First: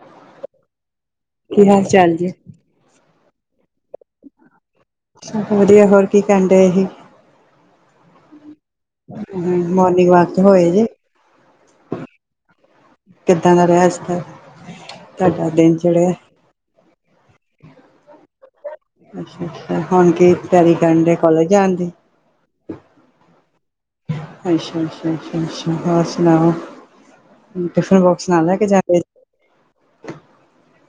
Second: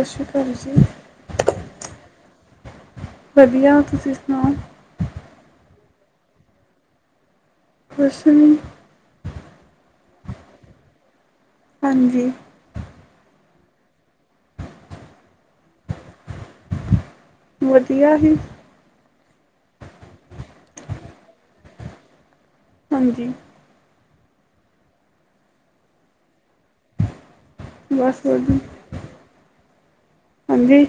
ਸਤਿ ਸ਼੍ਰੀ ਅਕਾਲ ਜੀ। ਕੀ ਹਾਲ ਚਾਲ ਜੇ। ਵਧੀਆ ਤੁਸੀਂ ਸੁਣਾਓ? ਵਧੀਆ। ਹੋਰ ਕੀ ਕਰਣ ਡੇ ਸੀ। ਕੁਸ਼ ਨੀ ਹਮ ਮੋਰਨਿੰਗ ਵਾਕ ਤੇ ਹੋਏ ਜੇ? ਹਾਂਜੀ। ਕਿੱਦਾਂ ਦਾ ਰਿਹਾ ਆਜ ਦਾ, ਤੁਹਾਡਾ ਦਿਨ ਚਿੜ੍ਹਿਐ। ਵਧੀਆ ਸੀ। ਅੱਛਾ- ਅੱਛਾ ਹੁਣ ਕੀ ਤਿਆਰੀ ਕਰਨ ਡੇ ਕਾਲਜ ਜਾਣ ਦੀ। ਹਾਂਜੀ। ਅੱਛਾ- ਅੱਛਾ- ਅੱਛਾ- ਅੱਛਾ ਹੋਰ ਸੁਣਾਓ। ਟਿਫਨ ਬਸ ਬੋਕਸ ਨਾਲ ਲੈ ਵਧੀਆ ਕੇ ਜਾਂਦੇ। ਹਾਂਜੀ?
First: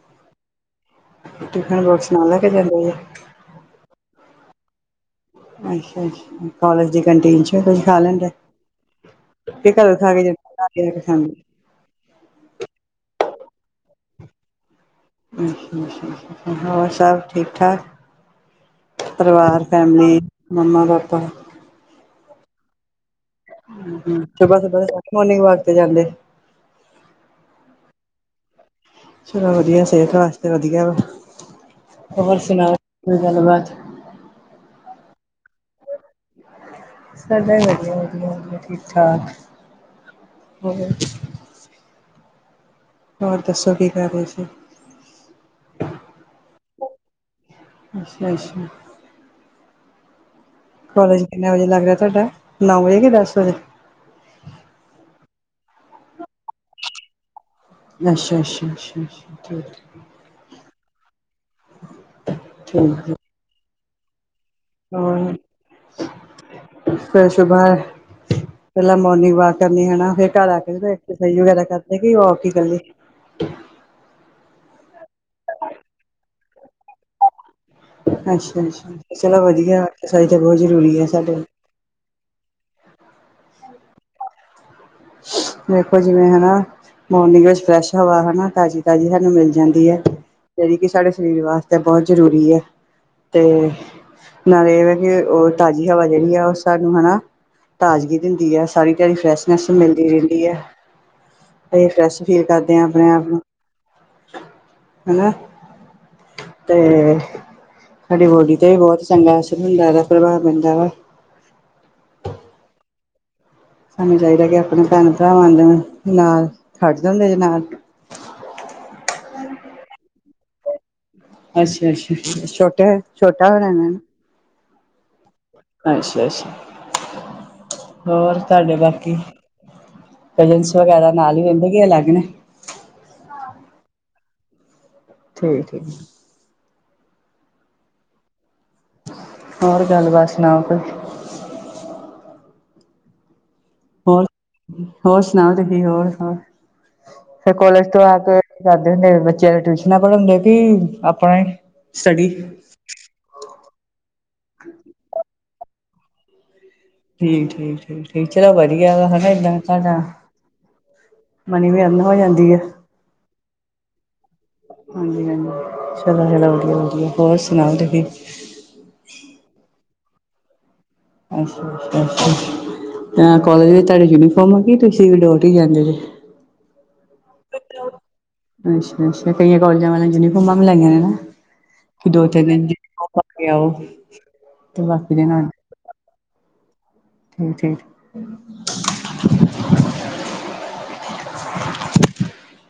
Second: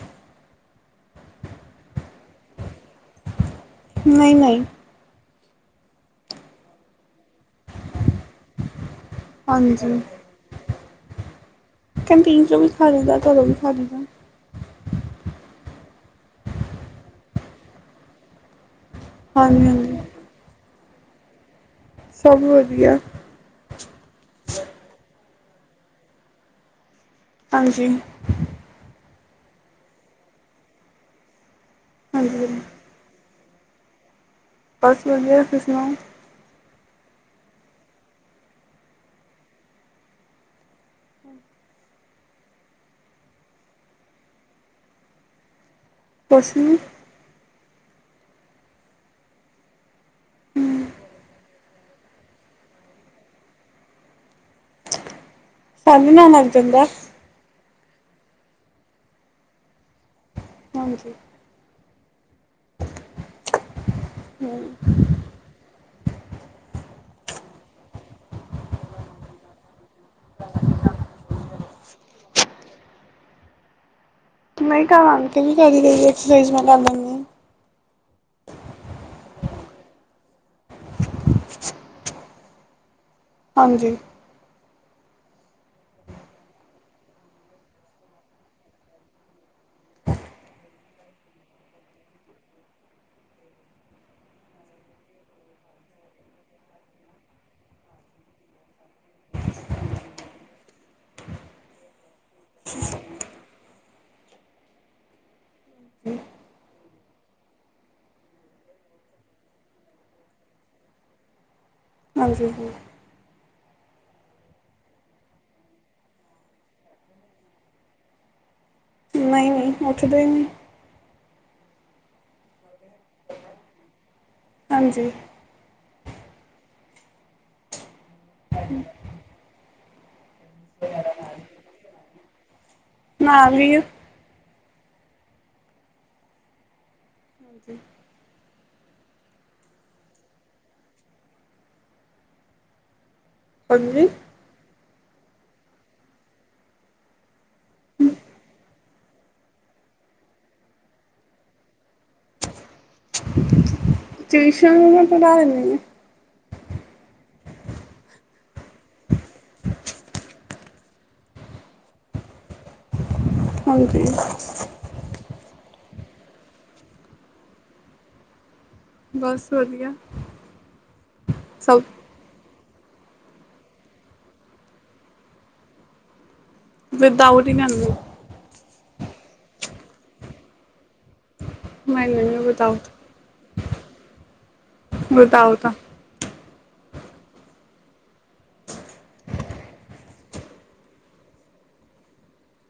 ਟਿਫਨ ਬੋਕਸ ਨਾਲ ਲੈ ਕੇ ਜਾਂਦੇ ਜੇ? ਨਹੀਂ- ਨਹੀਂ। ਅੱਛਾ-ਅੱਛਾ ਕਾਲਜ ਦੀ ਕੰਟੀਨ ਚ ਵੀ ਕੁਝ ਖਾ ਲੈਂਦੇ। ਤੇ ਘਰੋਂ ਹਾਂਜੀ ਖਾ ਕੇ ਜਾਂ [unintelligible] ਕਿ ਸਾਨ [inaudible] ਕੰਟੀਨ ਚੋ ਵੀ ਖਾ ਲਈਦਾ, ਘਰੋ ਵੀ ਖਾ ਲਈ ਦਾ। ਅੱਛਾ-ਅੱਛਾ ਹੋਰ ਸਭ ਠੀਕ- ਠਾਕ? ਪਰਿਵਾਰ, ਹਾਂਜੀ ਹਾਂਜੀ ਫੈਮਲੀ, ਮੰਮਾ-ਪਾਪਾ। ਸਭ ਵਧੀਆ। ਹਮ ਸੁਬਾਹ- ਸੁਬਾਹ ਮੋਰਨਿੰਗ ਵਾਕ ਤੇ ਜਾਂਦੇ [unintelligible] ਹਾਂਜੀ। ਚੱਲੋ ਵਦੀਆ ਸੇਹਤ ਵਾਸਤੇ ਵਦੀਆ ਵਾ, ਹੋਰ ਹਾਂਜੀ ਸੁਨਾਓ ਕੋਈ ਗੱਲਬਾਤ। ਬਸ ਵਦੀਆ ਤੁਸੀਂ ਸੁਨਾਓ। ਸਾਡੇ ਵੀ ਵਧੀਆ-ਵਧੀਆ, ਵਧੀਆ ਠੀਕ-ਠਾਕ ਹੋਰ ਹੋਰ ਦੱਸੋ ਕੀ ਕਰ ਰੇ ਸੀ? ਕੋਸ ਨੀ। ਅਸ਼ਯਾ-ਅਸ਼ਾ। ਕੋਲੇਜ਼ ਕਿੰਨੇ ਵਜੇ ਲੱਗ ਰਯਾ ਤੁਆਡਾ, ਨੌ ਵਜੇ ਕੇ ਦਸ ਵਜੇ? ਸਾਢੇ ਨੌ ਲੱਗ ਜਾਂਦਾ ਐ। ਅਸ਼ਾ-ਅਸ਼ਾ, ਅਸ਼ਾ-ਅਸ਼ਾ ਠੀਕ। ਹਾਂਜੀ। [unintelligible] ਹੋਰ [unintelligible] ਪੈਲਾਂ ਮੋਰਨਿੰਗ ਵਾਕ ਕਰਨੀ ਹਨਾ ਫ਼ੇਰ ਘਰ ਆ ਕੇ ਕੋਈ ਐਕਸਰਸਾਈਜ਼ ਵਗੈਰਾ ਕਰਦੇ ਕੇ ਵਾਕ ਈ ਕੱਲੀ। ਨਈ ਘਰ ਆਨ ਕੇ ਕਰ ਲਈ ਦੀ ਆ ਐੱਕਸਾਈਜ਼ ਮੈਂ ਕਰ ਲੈਣੀ ਆ‌। ਅਸ਼ਾ-ਅਸ਼ਾ ਚਲੋਂ ਵਧੀਆਂ ਐਕਸਾਈਜ਼ ਤਾਂ ਬੋਤ ਜ਼ਰੂਰੀ ਐ ਸਾਡੇ ਹਾਂਜੀ। ਵੇਖੋ ਜਿਵੇਂ ਹਨਾ ਮੋਰਨਿੰਗ ਵਿੱਚ ਫਰੈਸ਼ ਹਵਾ, ਹਨਾ ਤਾਜ਼ੀ-ਤਾਜ਼ੀ ਸਾਨੂੰ ਮਿਲ ਜਾਂਦੀ ਐ। ਜੇ ੜੀ ਕਿ ਸਾਡੇ ਸਰੀਰ ਵਾਸਤੇ ਬੋਤ ਜ਼ਰੂਰੀ ਐ ਤੇ ਨਾਲ਼ੇ ਏ ਵੇ ਕੇ ਓ ਤਾਜ਼ੀ ਹਵਾ ਜੇੜੀ ਆ ਓ ਸਾਨੂੰ ਹਨਾ ਤਾਜ਼ਗੀ ਦਿੰਦੀ ਐ, ਸਾਰੀ ਦਿਹਾੜੀ ਫਰੈਸ਼ਨੈਸ ਮਿਲ਼ਦੀ ਰੈਂਦੀ ਐ ਤੇ ਫਰੈਸ਼ ਫੀਲ ਕਰਦੇ ਆਂ ਅਪਨੇ ਆਪ ਨੂੰ। ਹਨਾ ਤੇ ਸਾਡੀ ਬੋਲੀ 'ਤੇ ਵੀ ਬੋਤ ਚੰਗਾ ਅਸਰ ਹੁੰਦਾ ਗਾ ਪ੍ਰਭਾਵ ਪੈਂਦਾ ਵਾ। ਹਾਂਜੀ ਜੀ। ਸਾਨੂੰ ਚਾਈਦਾ ਕਿ ਅਪਨੇ ਭੈਣ ਭਰਾਵਾਂ ਦੇ ਨਾਲ਼ ਖੜ ਜਾਂਦੇ ਜੇ ਨਾਲ ਨਈ-ਨਈ ਉੱਠਦੇ ਈ ਨੀ। ਅਸ਼ਾ-ਅਸ਼ਾ ਛੋਟੇ ਛੋਟਾ ਹੋਨੇ ਨੇ ਨਾ। ਹਾਂਜੀ। ਅਸ਼ਾ-ਅਸ਼ਾ ਹੋਰ ਤੁਹਾਡੇ ਬਾਕੀ ਕਜ਼ਨਸ ਵਗੈਰਾ ਨਾਲ਼ ਈ ਰੈਂਦੇ ਕਿ ਅਲੱਗ ਨੇ? ਨਾਲ ਵੀ ਆ। ਠੀਕ-ਠੀਕ। [unintelligible] ਹੋਰ ਗੱਲਬਾਤ ਸੁਨਾਓ ਕੋਈ। ਹਾਂਜੀ ਹੋਰ, ਹੋਰ ਸੁਨਾਓ ਤੁਸੀਂ ਹੋਰ ਹੋਰ ਫ਼ਿਰ ਕੋਲੇਜ ਤੋਂ ਆ ਕੇ ਕੀ ਕਰਦੇ ਹੁੰਦੇ ਫੇਰ ਬੱਚੇਆਂ ਨੂੰ ਟਿਊਸ਼ਨਾਂ ਪੜ੍ਹਾਂਦੇ ਓ ਕੀ ਅਪਨਾ ਈ ਸਟੱਡੀ ਟਿਊਸ਼ਨ ਮੈਂ ਪੜ੍ਹਾ ਲੈਂਨੀ ਆਂ। ਠੀਕ, ਠੀਕ, ਠੀਕ, ਠੀਕ ਚੱਲੋ ਵਧੀਆਂ ਹੈਗਾ ਵਾ ਏਦਾਂ ਤੁਆਡਾ ਮਨੀ ਵੀ ਅਰਨ ਹੋ ਜਾਂਦੀ ਐ। ਹਾਂਜੀ। ਹਾਂਜੀ-ਹਾਂਜੀ, ਚੱਲੋ ਚੱਲੋ ਵਦੀਆ-ਵਦੀਆ, ਹੋਰ ਸੁਨਾਓ ਤੁਸੀਂ। ਬਸ ਵਦੀਆ। ਅੱਛਾ-ਅੱਛਾ-ਅੱਛਾ। ਮੈਂ ਕਿ ਕਾਲਜ ਵਿੱਚ ਤੁਹਾਡੇ ਯੂਨੀਫਾਰਮ ਆ ਕੀ ਤੁਸੀਂ ਵਿਦਆਊਟ ਈ ਜਾਂਦੇ ਜੇ? ਵਿਦਆਊਟ ਈ ਜਾਂਣੀ ਆ। ਅੱਛਾ-ਅੱਛਾ। ਕਈਆਂ ਕਾਲਜਾਂ ਵਾਲਿਆਂ ਨੇ ਯੂਨੀਫੋਮਾਂ ਵੀ ਲਈਆਂ ਨੇ ਨਾ ਮੈਂ ਕਿ ਲੈਂਦੀ ਦੋ-ਤਿੰਨ ਦਿਨ ਵਿਦਊਟ ਯੂਨੀਫਾਮ ਪਾ ਕੇ ਆਓ ਤੇ ਬਾਕੀ ਦਿਨ ਵਿਦਊਟ ਆ [unintelligible] [unintelligible]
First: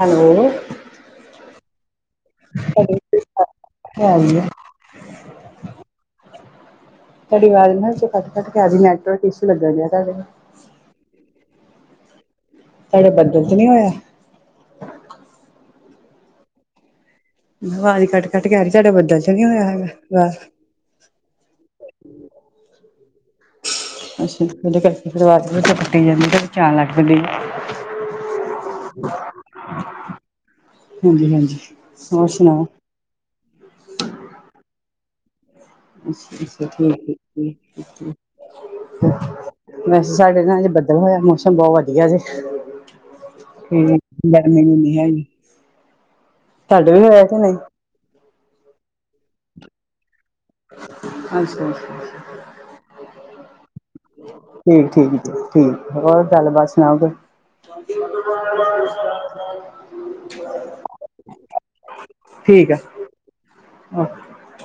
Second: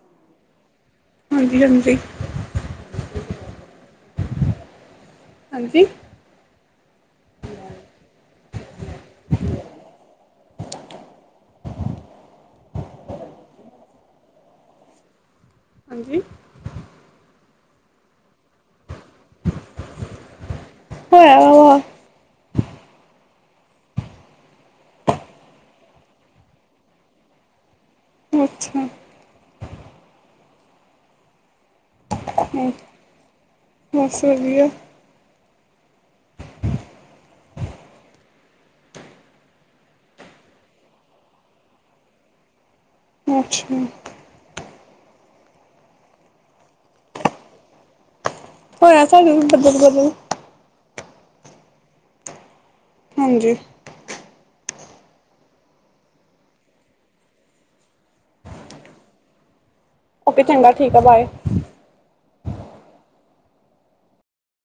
ਹੈਲੋ ਹਾਂਜੀ-ਹਾਂਜੀ। [unintelligible] ਹਾਂਜੀ ਤੁਹਾਡੀ ਵਾਜ਼ ਨਾ ਵਿਚੋਂ ਕੱਟ-ਕੱਟ ਕੇ ਆ ਰਹੀ, ਨੈੱਟਵਰਕ ਇਸ਼ੂ ਲੱਗਣ ਡਿਆ ਤੁਹਾਡੇ ਤੁਹਾਡੇ ਬੱਦਲ ਤੇ ਨੀਂ ਹੋਇਆਂ? ਹਾਂਜੀ ਆਵਾਜ਼ ਕੱਟ-ਕੱਟ ਕੇ ਆ ਰਹੀ, ਤੁਹਾਡੇ ਬੱਦਲ ਤਾਂ ਨੀਂ ਹੋਇਆ ਹੈਗਾ ਬਾਹਰ? ਹੋਇਆ ਹੋਆ। ਅੱਛਾ, ਉਹਦੇ ਕਰਕੇ ਆਵਾਜ਼ ਕੱਟੀ ਜਾਂਦੀ ਤੇ ਕਦੇ ਆਣ ਲੱਗ ਪੈਂਦੀ ਆ। ਅੱਛਾ। ਹਾਂਜੀ-ਹਾਂਜੀ। ਹੋਰ ਸੁਣਾਓ? ਬਸ ਵਧੀਆ। ਅੱਛਾ-ਅੱਛਾ। ਠੀਕ-ਠੀਕ ਐ। [unintelligible] ਵੈਸੇ ਸਾਡੇ ਨਾ ਅੱਜ ਬੱਦਲ ਹੋਇਆ, ਮੌਸਮ ਬਹੁਤ ਵਧੀਆ ਜੇ। ਅੱਛਾ ਹਮ ਗਰਮੀ ਨੀ ਇਨੀਂ ਹੈਨੀ, ਤੁਹਾਡੇ ਵੀ ਹੋਇਆ ਕਿ ਨਈ? ਹੋਇਆ ਸਾਨੂੰ ਵੀ [unintelligible] ਅਛਾ-ਅਛਾ-ਅਛਾ। ਹਾਂਜੀ। ਠੀਕ-ਠੀਕ ਜੀ, ਠੀਕ। ਹੋਰ ਗੱਲ ਬਾਤ ਸੁਣਾਓ ਫਿਰ? [unintelligible] ਓਕੇ ਚੰਗਾ ਠੀਕ ਆ, ਬਾਏ। ਠੀਕ ਆ। ਓਕੇ।